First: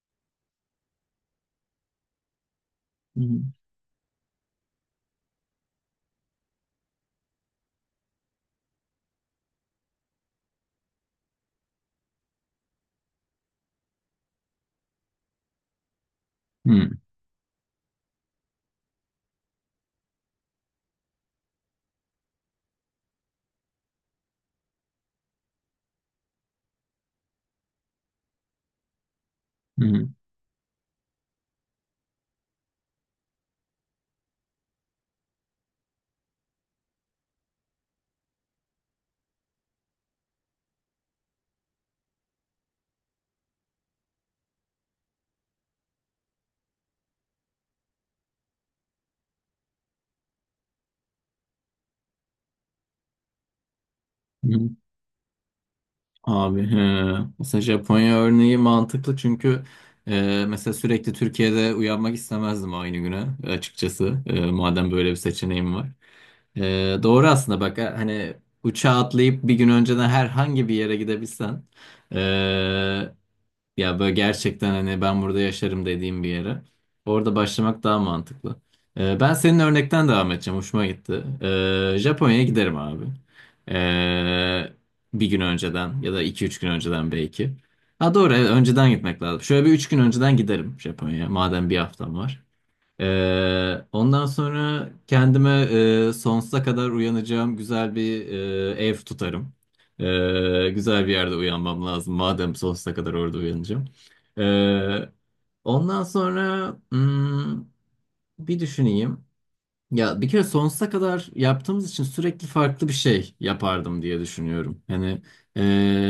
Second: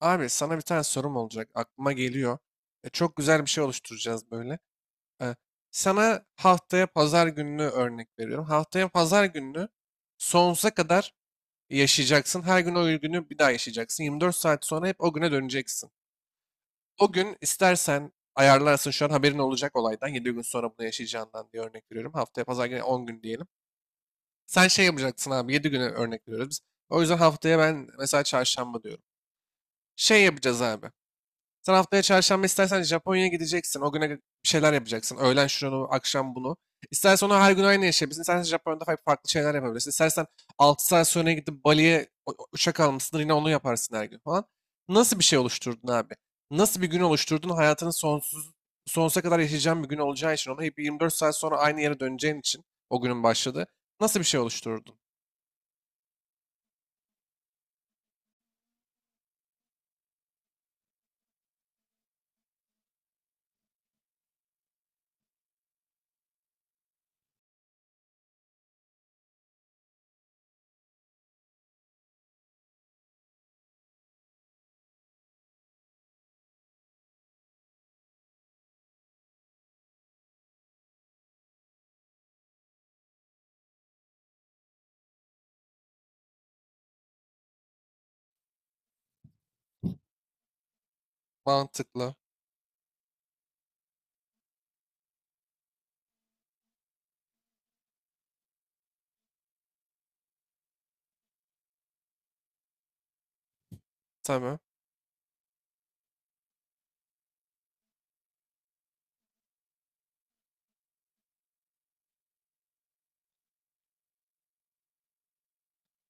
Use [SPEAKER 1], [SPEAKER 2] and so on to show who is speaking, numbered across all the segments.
[SPEAKER 1] Abi sana bir tane sorum olacak. Aklıma geliyor. Çok
[SPEAKER 2] Hı hı.
[SPEAKER 1] güzel bir şey oluşturacağız böyle. E, sana haftaya pazar gününü örnek veriyorum. Haftaya pazar gününü sonsuza kadar yaşayacaksın. Her gün o günü bir daha yaşayacaksın. 24 saat sonra hep o güne döneceksin. O gün istersen ayarlarsın şu an haberin olacak olaydan. Yedi gün sonra bunu yaşayacağından diye örnek veriyorum. Haftaya pazar günü 10 gün diyelim. Sen şey yapacaksın abi, 7 güne örnek veriyoruz biz. O yüzden haftaya ben mesela çarşamba diyorum.
[SPEAKER 2] Hı hı.
[SPEAKER 1] Şey yapacağız abi. Sen haftaya çarşamba istersen Japonya'ya gideceksin. O güne bir şeyler yapacaksın. Öğlen şunu, akşam bunu. İstersen onu her gün aynı yaşayabilirsin. İstersen Japonya'da farklı şeyler yapabilirsin. İstersen 6 saat sonra gidip Bali'ye uçak almışsın. Yine onu yaparsın her gün falan. Nasıl bir şey oluşturdun abi? Nasıl bir gün oluşturdun? Hayatının sonsuza kadar yaşayacağın bir gün olacağı için. Ona hep 24 saat sonra aynı yere döneceğin için o günün başladı. Nasıl bir şey
[SPEAKER 2] Hı.
[SPEAKER 1] oluşturdun?
[SPEAKER 2] Abi he. Mesela Japonya örneği mantıklı çünkü mesela sürekli Türkiye'de uyanmak istemezdim aynı güne açıkçası. Madem böyle bir seçeneğim var. E, doğru aslında bak, hani uçağa atlayıp bir gün önceden herhangi bir yere gidebilsen, e, ya böyle gerçekten, hani ben burada yaşarım dediğim bir yere. Orada başlamak daha mantıklı. Ben senin örnekten devam edeceğim. Hoşuma gitti. Japonya'ya giderim abi. Ee, Bir gün önceden ya da iki üç gün önceden belki. Ha doğru, evet, önceden gitmek lazım. Şöyle bir üç gün önceden giderim Japonya'ya, madem bir
[SPEAKER 1] Mantıklı.
[SPEAKER 2] haftam var. Ondan sonra kendime sonsuza kadar uyanacağım güzel bir ev tutarım. Güzel bir yerde uyanmam lazım. Madem sonsuza kadar orada uyanacağım.
[SPEAKER 1] Tamam.
[SPEAKER 2] Ee, Ondan sonra bir düşüneyim. Ya bir kere sonsuza kadar yaptığımız için sürekli farklı bir şey yapardım diye düşünüyorum. Hani, e,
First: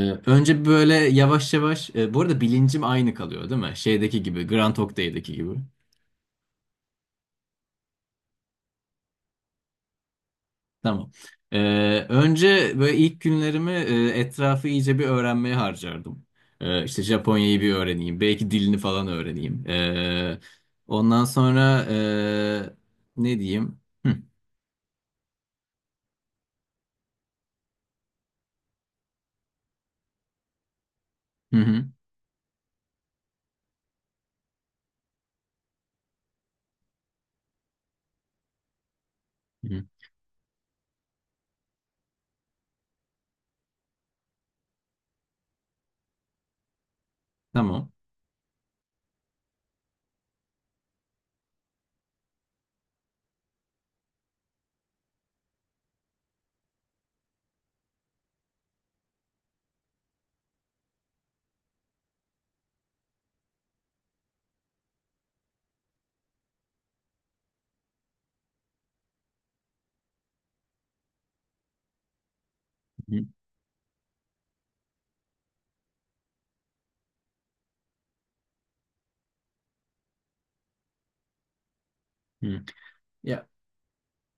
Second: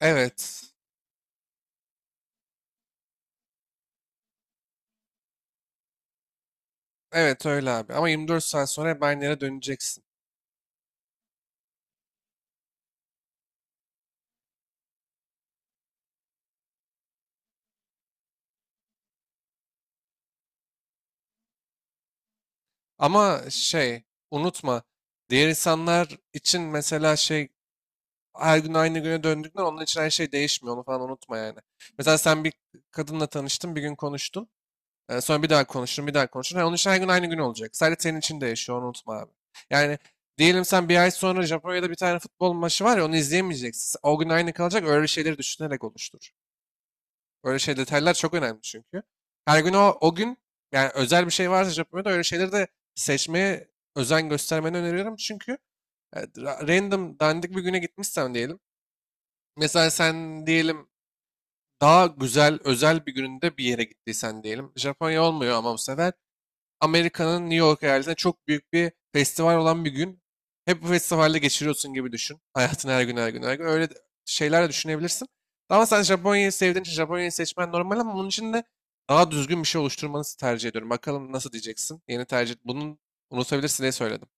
[SPEAKER 1] Evet.
[SPEAKER 2] önce böyle yavaş yavaş. Bu arada bilincim aynı kalıyor, değil mi? Şeydeki gibi, Grand Hotel'deki gibi.
[SPEAKER 1] Evet öyle abi. Ama 24 saat sonra hep aynı yere döneceksin.
[SPEAKER 2] Tamam. Önce böyle ilk günlerimi etrafı iyice bir öğrenmeye harcardım. İşte Japonya'yı bir öğreneyim. Belki dilini falan öğreneyim. Ondan sonra, ne
[SPEAKER 1] Ama
[SPEAKER 2] diyeyim?
[SPEAKER 1] şey,
[SPEAKER 2] Hı,
[SPEAKER 1] unutma, diğer insanlar için mesela şey, her gün aynı güne döndükler onun için her şey değişmiyor, onu falan unutma
[SPEAKER 2] hı,
[SPEAKER 1] yani.
[SPEAKER 2] hı,
[SPEAKER 1] Mesela sen bir kadınla tanıştın, bir gün konuştun, sonra bir daha konuştun, bir daha konuştun. Ha, onun için her gün aynı gün olacak, sadece senin için değişiyor, onu unutma abi.
[SPEAKER 2] hı.
[SPEAKER 1] Yani diyelim sen bir ay sonra Japonya'da bir tane futbol maçı var ya, onu izleyemeyeceksin, o gün aynı kalacak, öyle şeyleri düşünerek oluştur. Böyle şey
[SPEAKER 2] Tamam.
[SPEAKER 1] detaylar çok önemli çünkü. Her gün o gün, yani özel bir şey varsa Japonya'da öyle şeyleri de seçmeye özen göstermeni öneriyorum. Çünkü random dandik bir güne gitmişsen diyelim. Mesela sen diyelim daha güzel özel bir gününde bir yere gittiysen diyelim. Japonya olmuyor ama bu sefer Amerika'nın New York eyaletinde çok büyük bir festival olan bir gün. Hep bu festivalde geçiriyorsun gibi düşün. Hayatın her gün,
[SPEAKER 2] Hı,
[SPEAKER 1] her gün, her gün. Öyle şeyler de düşünebilirsin. Ama sen Japonya'yı sevdiğin için Japonya'yı seçmen normal, ama bunun için de daha düzgün bir şey oluşturmanızı tercih ediyorum. Bakalım nasıl diyeceksin. Yeni tercih.
[SPEAKER 2] hı.
[SPEAKER 1] Bunun
[SPEAKER 2] Ya
[SPEAKER 1] unutabilirsin diye söyledim.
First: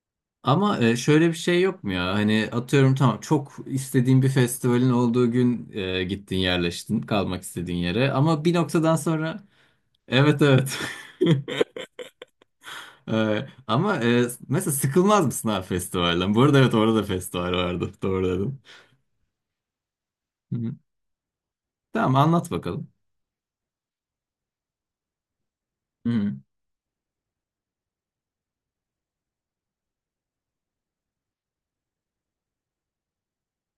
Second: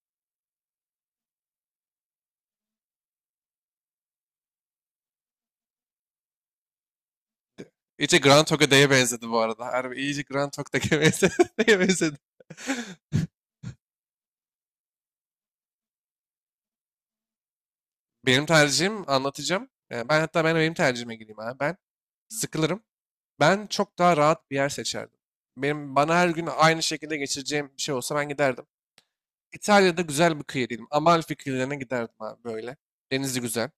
[SPEAKER 2] ama, şöyle bir şey yok mu ya? Hani atıyorum, tamam, çok istediğin bir festivalin olduğu gün gittin, yerleştin kalmak istediğin yere.
[SPEAKER 1] İyice Grand
[SPEAKER 2] Ama bir
[SPEAKER 1] Togo'ya
[SPEAKER 2] noktadan
[SPEAKER 1] benzedi bu
[SPEAKER 2] sonra
[SPEAKER 1] arada. Harbi iyice
[SPEAKER 2] evet,
[SPEAKER 1] Grand
[SPEAKER 2] evet.
[SPEAKER 1] Togo'ya benzedi. Neye benzedi?
[SPEAKER 2] Ama, mesela sıkılmaz mısın abi festivalden? Bu arada evet, orada da festival vardı. Doğru
[SPEAKER 1] Benim
[SPEAKER 2] dedim.
[SPEAKER 1] tercihim, anlatacağım. Ee, Ben hatta ben
[SPEAKER 2] Hı
[SPEAKER 1] benim
[SPEAKER 2] hı.
[SPEAKER 1] tercihime gireyim abi. Ben
[SPEAKER 2] Tamam, anlat
[SPEAKER 1] sıkılırım.
[SPEAKER 2] bakalım.
[SPEAKER 1] Ben çok daha rahat bir yer seçerdim. Benim
[SPEAKER 2] Hı
[SPEAKER 1] bana her
[SPEAKER 2] hı.
[SPEAKER 1] gün aynı şekilde geçireceğim bir şey olsa ben giderdim. İtalya'da güzel bir kıyı diyelim. Amalfi kıyılarına giderdim abi böyle. Denizi güzel.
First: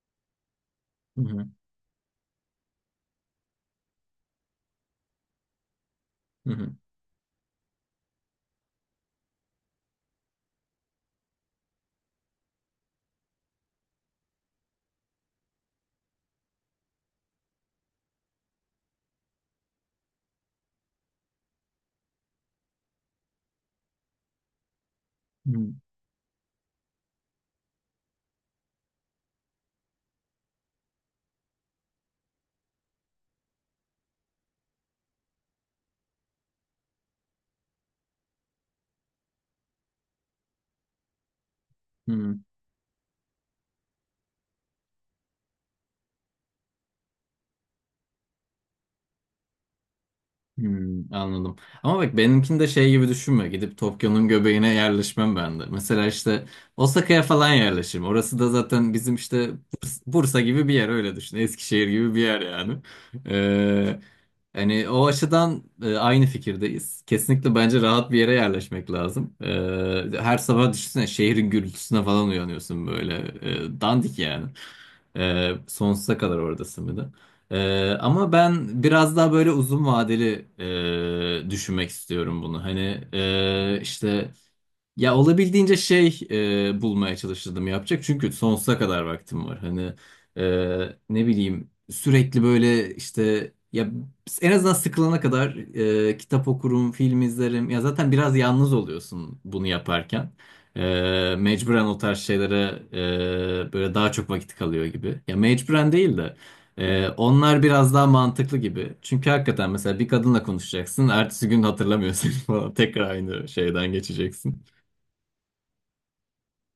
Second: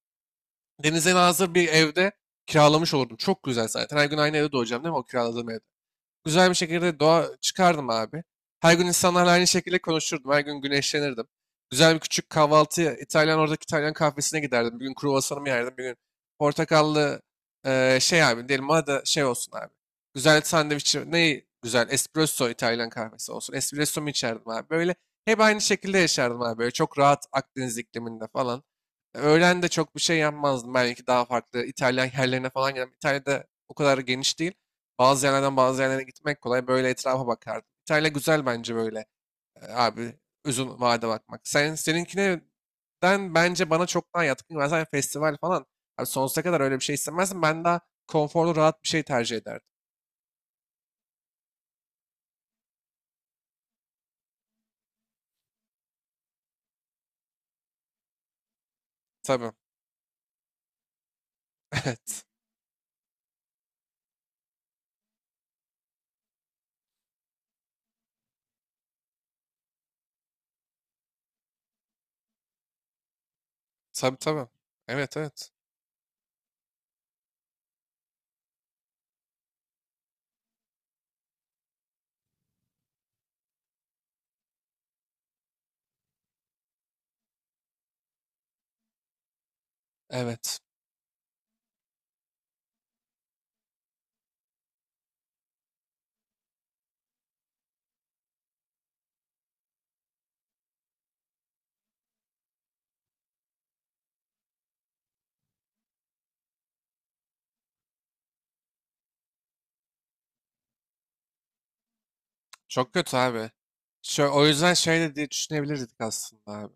[SPEAKER 1] Denize
[SPEAKER 2] Hı hı.
[SPEAKER 1] nazır bir evde kiralamış olurdum. Çok güzel zaten. Her gün aynı evde doğacağım değil mi, o kiraladığım evde? Güzel
[SPEAKER 2] Hı
[SPEAKER 1] bir
[SPEAKER 2] hı.
[SPEAKER 1] şekilde doğa çıkardım abi. Her gün insanlarla aynı şekilde konuşurdum. Her gün güneşlenirdim. Güzel bir küçük kahvaltı, İtalyan, oradaki İtalyan kahvesine giderdim. Bir gün kruvasanımı yerdim. Bir gün portakallı, şey abi, diyelim bana da şey olsun abi. Güzel sandviç, ne güzel espresso, İtalyan kahvesi olsun. Espresso mu içerdim abi? Böyle hep aynı şekilde yaşardım abi. Böyle çok rahat, Akdeniz ikliminde falan. Öğlen de çok bir şey yapmazdım. Belki daha farklı İtalyan yerlerine falan giderdim. İtalya'da o kadar geniş değil. Bazı yerlerden bazı yerlere gitmek kolay. Böyle etrafa bakardım. İtalya güzel bence böyle. Abi, uzun vade bakmak. Sen
[SPEAKER 2] Hı hı.
[SPEAKER 1] seninkine, ben, bence bana çok daha yatkın. Ben zaten festival falan. Abi sonsuza kadar öyle bir şey istemezdim. Ben daha konforlu, rahat bir şey tercih ederdim.
[SPEAKER 2] Hmm, anladım. Ama bak, benimkini de şey gibi düşünme. Gidip Tokyo'nun göbeğine yerleşmem ben de. Mesela işte Osaka'ya falan yerleşirim. Orası da zaten bizim işte
[SPEAKER 1] Tabii.
[SPEAKER 2] Bursa gibi bir yer, öyle düşün. Eskişehir gibi bir
[SPEAKER 1] Evet.
[SPEAKER 2] yer yani. Ee, Hani o açıdan, aynı fikirdeyiz. Kesinlikle bence rahat bir yere yerleşmek lazım. Her sabah düşünsene, şehrin gürültüsüne falan uyanıyorsun böyle.
[SPEAKER 1] Tabii
[SPEAKER 2] Dandik yani.
[SPEAKER 1] tabii. Evet evet.
[SPEAKER 2] Sonsuza kadar oradasın bir de. Ama ben biraz daha böyle uzun vadeli düşünmek istiyorum bunu. Hani, işte. Ya olabildiğince şey, bulmaya çalışırdım yapacak. Çünkü sonsuza kadar vaktim var. Hani,
[SPEAKER 1] Evet.
[SPEAKER 2] ne bileyim, sürekli böyle işte, ya en azından sıkılana kadar kitap okurum, film izlerim. Ya zaten biraz yalnız oluyorsun bunu yaparken. Mecburen o tarz şeylere böyle daha çok vakit kalıyor gibi. Ya mecburen değil de, onlar biraz daha mantıklı gibi. Çünkü hakikaten mesela bir kadınla konuşacaksın. Ertesi gün hatırlamıyorsun falan.
[SPEAKER 1] Çok
[SPEAKER 2] Tekrar
[SPEAKER 1] kötü
[SPEAKER 2] aynı
[SPEAKER 1] abi.
[SPEAKER 2] şeyden
[SPEAKER 1] O
[SPEAKER 2] geçeceksin.
[SPEAKER 1] yüzden şey de diye düşünebilirdik aslında abi.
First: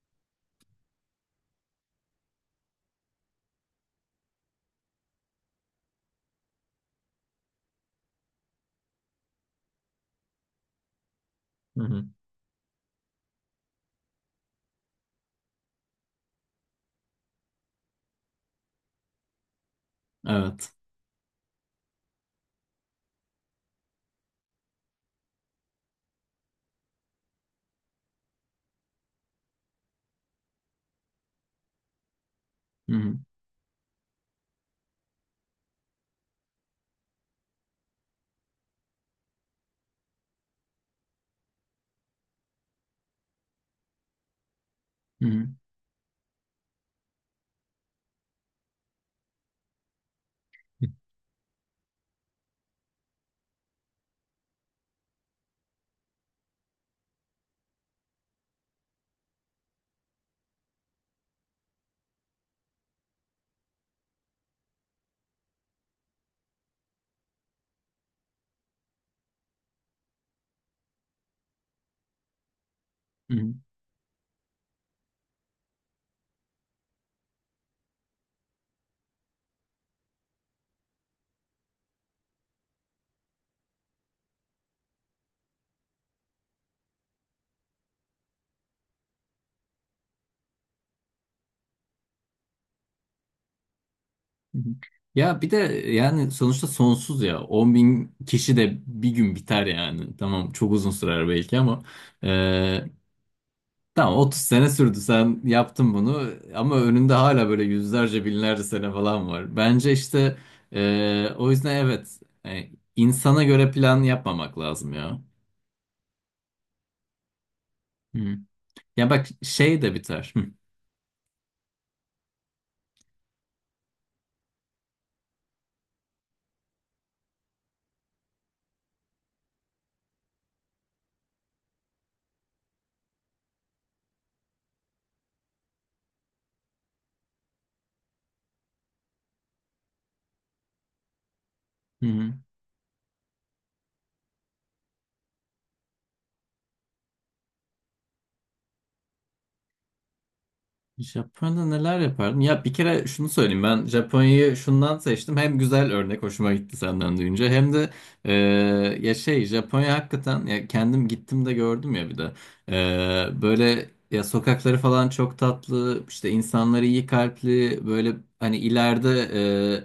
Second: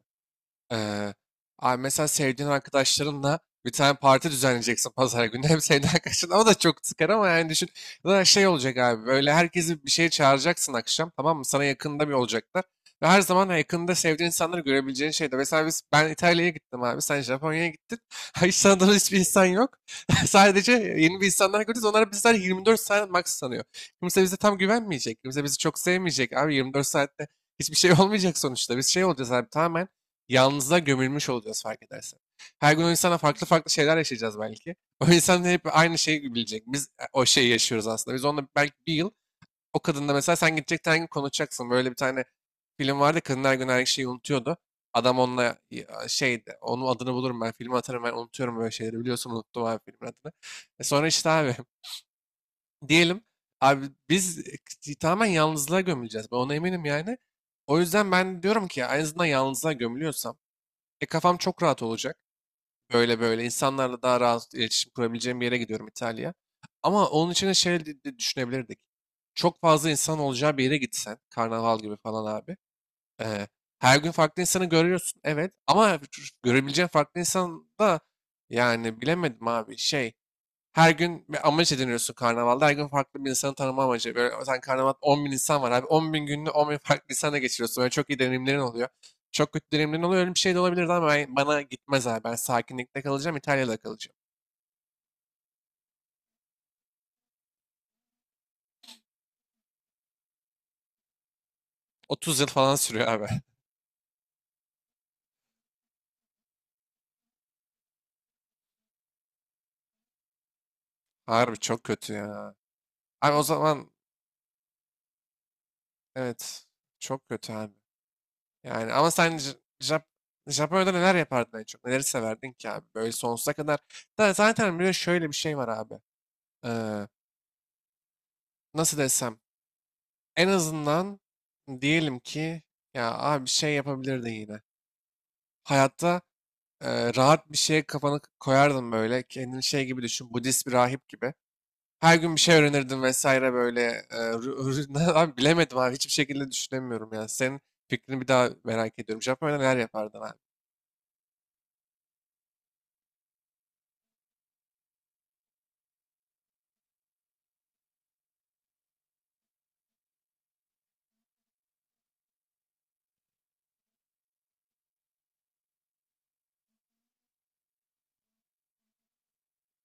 [SPEAKER 1] Ee, abi mesela sevdiğin arkadaşlarınla bir tane parti düzenleyeceksin pazar günü. Hem sevdiğin arkadaşın, o da çok sıkar ama, yani düşün. Ya da şey olacak abi, böyle herkesi bir şeye çağıracaksın akşam, tamam mı? Sana
[SPEAKER 2] Hı hı.
[SPEAKER 1] yakında bir olacaklar. Ve her zaman yakında sevdiğin insanları görebileceğin şeyde. Mesela ben İtalya'ya gittim abi. Sen Japonya'ya gittin. Hiç tanıdığın hiçbir insan yok. Sadece
[SPEAKER 2] Evet.
[SPEAKER 1] yeni bir insanlar görüyoruz. Onlar bizler 24 saat max sanıyor. Kimse bize tam güvenmeyecek. Kimse bizi çok sevmeyecek. Abi 24 saatte hiçbir şey olmayacak sonuçta. Biz şey olacağız abi, tamamen yalnızlığa gömülmüş olacağız fark edersen. Her gün o
[SPEAKER 2] Hı
[SPEAKER 1] insana
[SPEAKER 2] hı.
[SPEAKER 1] farklı farklı şeyler yaşayacağız belki. O insan hep aynı şeyi bilecek. Biz, o şeyi yaşıyoruz aslında. Biz onunla belki bir yıl, o kadında mesela sen gidecek her gün konuşacaksın. Böyle bir tane film vardı. Kadın her gün her şeyi unutuyordu. Adam
[SPEAKER 2] Hı
[SPEAKER 1] onunla,
[SPEAKER 2] hı.
[SPEAKER 1] ya, şeydi. Onun adını bulurum ben. Filmi atarım ben. Unutuyorum böyle şeyleri. Biliyorsun, unuttum abi filmin adını. Sonra işte abi, diyelim abi, biz, tamamen yalnızlığa gömüleceğiz. Ben ona eminim yani. O yüzden ben diyorum ki en azından yalnızlığa gömülüyorsam, kafam çok rahat olacak. Böyle böyle insanlarla daha rahat iletişim kurabileceğim bir yere gidiyorum, İtalya. Ama onun için de şey de düşünebilirdik. Çok fazla insan olacağı bir yere gitsen, karnaval gibi falan abi.
[SPEAKER 2] Hı
[SPEAKER 1] Ee,
[SPEAKER 2] hı.
[SPEAKER 1] her gün farklı insanı görüyorsun, evet. Ama görebileceğin farklı insan da, yani bilemedim abi şey. Her gün bir amaç ediniyorsun karnavalda. Her gün farklı bir insanı tanıma amacı. Böyle sen karnavalda 10 bin insan var abi. 10 bin gününü 10 bin farklı insanla geçiriyorsun. Böyle çok iyi deneyimlerin oluyor. Çok kötü deneyimlerin oluyor. Öyle bir şey de olabilirdi ama bana gitmez abi. Ben sakinlikte kalacağım, İtalya'da kalacağım.
[SPEAKER 2] Hı hı. Ya bir de yani sonuçta sonsuz ya. 10 bin kişi de bir gün biter yani. Tamam, çok uzun sürer belki ama,
[SPEAKER 1] 30 yıl falan
[SPEAKER 2] e,
[SPEAKER 1] sürüyor abi.
[SPEAKER 2] tamam 30 sene sürdü, sen yaptın bunu ama önünde hala böyle yüzlerce binlerce sene falan var. Bence işte o
[SPEAKER 1] Harbi
[SPEAKER 2] yüzden
[SPEAKER 1] çok kötü
[SPEAKER 2] evet,
[SPEAKER 1] ya.
[SPEAKER 2] e,
[SPEAKER 1] Abi o
[SPEAKER 2] insana göre
[SPEAKER 1] zaman,
[SPEAKER 2] plan yapmamak lazım ya.
[SPEAKER 1] evet, çok kötü abi.
[SPEAKER 2] Hı.
[SPEAKER 1] Yani
[SPEAKER 2] Ya
[SPEAKER 1] ama
[SPEAKER 2] bak,
[SPEAKER 1] sen
[SPEAKER 2] şey de biter. Hı.
[SPEAKER 1] Japonya'da neler yapardın en çok? Neleri severdin ki abi? Böyle sonsuza kadar. Da zaten bir de şöyle bir şey var abi. Ee, nasıl desem? En azından diyelim ki, ya abi, bir şey yapabilirdin yine. Hayatta, rahat bir şeye kafanı koyardın böyle. Kendini şey gibi düşün. Budist bir rahip gibi.
[SPEAKER 2] Hı
[SPEAKER 1] Her
[SPEAKER 2] hı.
[SPEAKER 1] gün bir şey öğrenirdin vesaire böyle. Abi bilemedim abi. Hiçbir şekilde düşünemiyorum ya. Senin fikrini bir daha merak ediyorum. Japonya'da neler yapardın abi?
[SPEAKER 2] Japonya'da neler yapardım? Ya bir kere şunu söyleyeyim, ben Japonya'yı şundan seçtim. Hem güzel örnek hoşuma gitti senden duyunca, hem de e, ya şey, Japonya hakikaten, ya kendim gittim de gördüm, ya bir de böyle ya, sokakları falan çok tatlı, işte insanları iyi kalpli, böyle hani ileride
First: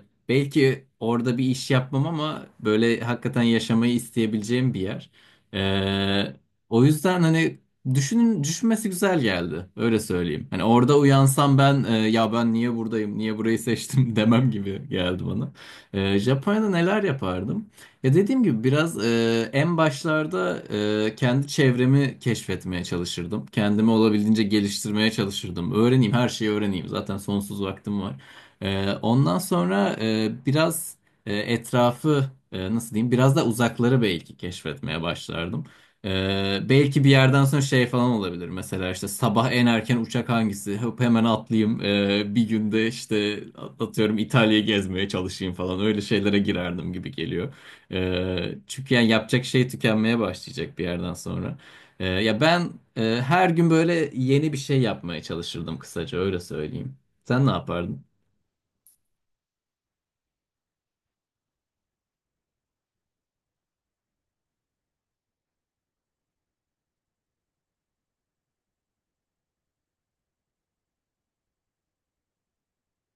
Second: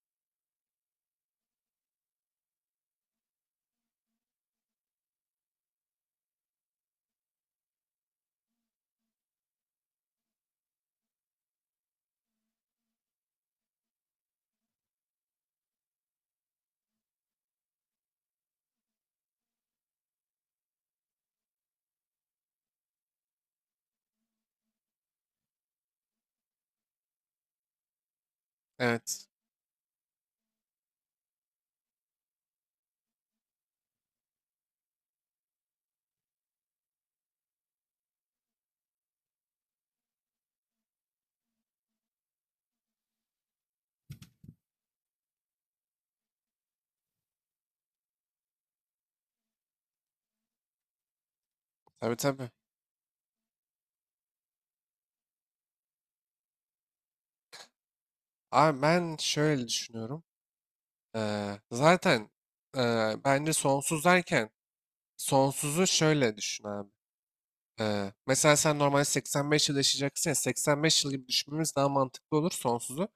[SPEAKER 2] belki orada bir iş yapmam, ama böyle hakikaten yaşamayı isteyebileceğim bir yer. E, O yüzden hani, düşünün, düşünmesi güzel geldi. Öyle söyleyeyim. Hani orada uyansam ben, ya ben niye buradayım, niye burayı seçtim demem gibi geldi bana. Japonya'da neler yapardım? Ya dediğim gibi biraz, en başlarda kendi çevremi keşfetmeye çalışırdım. Kendimi olabildiğince geliştirmeye çalışırdım. Öğreneyim, her şeyi öğreneyim. Zaten sonsuz vaktim var.
[SPEAKER 1] Evet.
[SPEAKER 2] Ondan sonra, biraz etrafı, nasıl diyeyim, biraz da uzakları belki keşfetmeye başlardım. Belki bir yerden sonra şey falan olabilir. Mesela işte sabah en erken uçak hangisi? Hop, hemen atlayayım. Bir günde işte atıyorum İtalya'yı gezmeye çalışayım falan. Öyle şeylere girerdim gibi geliyor. Çünkü yani yapacak şey tükenmeye başlayacak bir yerden sonra.
[SPEAKER 1] Tabii
[SPEAKER 2] Ya
[SPEAKER 1] tabii.
[SPEAKER 2] ben, her gün böyle yeni bir şey yapmaya çalışırdım, kısaca öyle söyleyeyim. Sen ne yapardın?
[SPEAKER 1] Abi ben şöyle düşünüyorum. Zaten bence sonsuz derken, sonsuzu şöyle düşün abi. Mesela sen normalde 85 yıl yaşayacaksın ya, 85 yıl gibi düşünmemiz daha mantıklı olur sonsuzu.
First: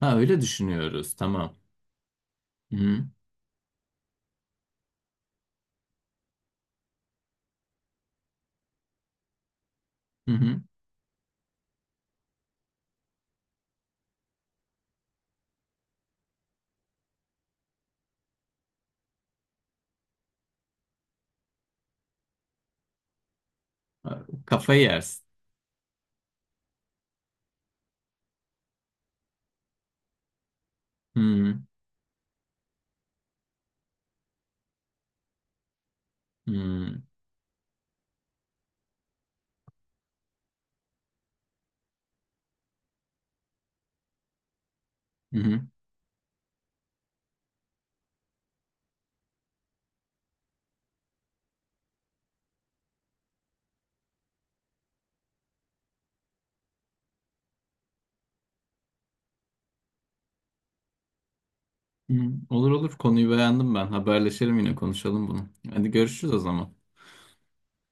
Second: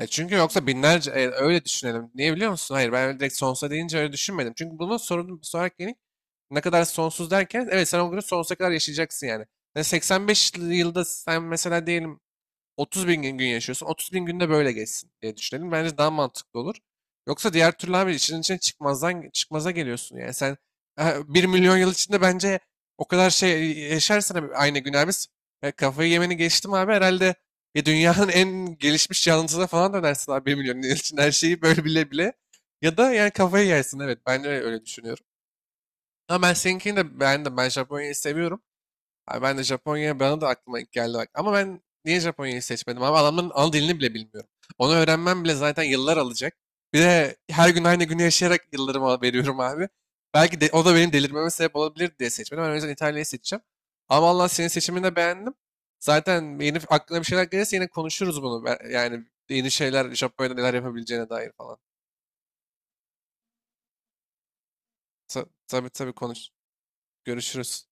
[SPEAKER 1] E,
[SPEAKER 2] Ha,
[SPEAKER 1] çünkü
[SPEAKER 2] öyle
[SPEAKER 1] yoksa binlerce,
[SPEAKER 2] düşünüyoruz. Tamam.
[SPEAKER 1] öyle düşünelim. Niye biliyor musun?
[SPEAKER 2] Hı
[SPEAKER 1] Hayır,
[SPEAKER 2] hı.
[SPEAKER 1] ben öyle direkt sonsuza deyince öyle düşünmedim. Çünkü bunun, sorunun bir sonraki yeni, ne kadar sonsuz derken, evet, sen o günü sonsuza kadar yaşayacaksın yani. Yani
[SPEAKER 2] Hı
[SPEAKER 1] 85
[SPEAKER 2] hı.
[SPEAKER 1] yılda sen mesela diyelim 30 bin gün yaşıyorsun. 30 bin günde böyle geçsin diye düşünelim. Bence daha mantıklı olur. Yoksa diğer türlü abi işin içine çıkmazdan çıkmaza geliyorsun yani. Sen, e, 1.000.000 yıl içinde bence o kadar şey yaşarsan abi, aynı
[SPEAKER 2] Kafayı
[SPEAKER 1] gün abi,
[SPEAKER 2] yersin.
[SPEAKER 1] kafayı yemeni geçtim abi, herhalde ya dünyanın en gelişmiş canlısına falan dönersin abi, 1.000.000 yıl için her
[SPEAKER 2] Hı
[SPEAKER 1] şeyi böyle bile bile. Ya da yani kafayı yersin, evet ben de öyle düşünüyorum. Ama ben seninkini
[SPEAKER 2] hı.
[SPEAKER 1] de beğendim. Ben Japonya'yı seviyorum. Abi ben de Japonya, bana da aklıma ilk geldi bak. Ama ben niye Japonya'yı seçmedim abi? Adamın ana dilini bile bilmiyorum. Onu
[SPEAKER 2] Hı
[SPEAKER 1] öğrenmem bile
[SPEAKER 2] hı.
[SPEAKER 1] zaten yıllar alacak. Bir de her gün aynı günü yaşayarak yıllarımı veriyorum abi. Belki de o da benim delirmeme sebep olabilir diye seçmedim. Ben o yüzden İtalya'yı seçeceğim. Ama Allah, senin seçimini de beğendim. Zaten yeni aklına bir şeyler gelirse yine konuşuruz bunu. Yani yeni şeyler, Japonya'da neler yapabileceğine dair falan.
[SPEAKER 2] Hı. Olur, olur, konuyu beğendim ben. Haberleşelim, yine konuşalım
[SPEAKER 1] Ta-
[SPEAKER 2] bunu.
[SPEAKER 1] tabii
[SPEAKER 2] Hadi
[SPEAKER 1] tabii,
[SPEAKER 2] görüşürüz o
[SPEAKER 1] konuş.
[SPEAKER 2] zaman.
[SPEAKER 1] Görüşürüz.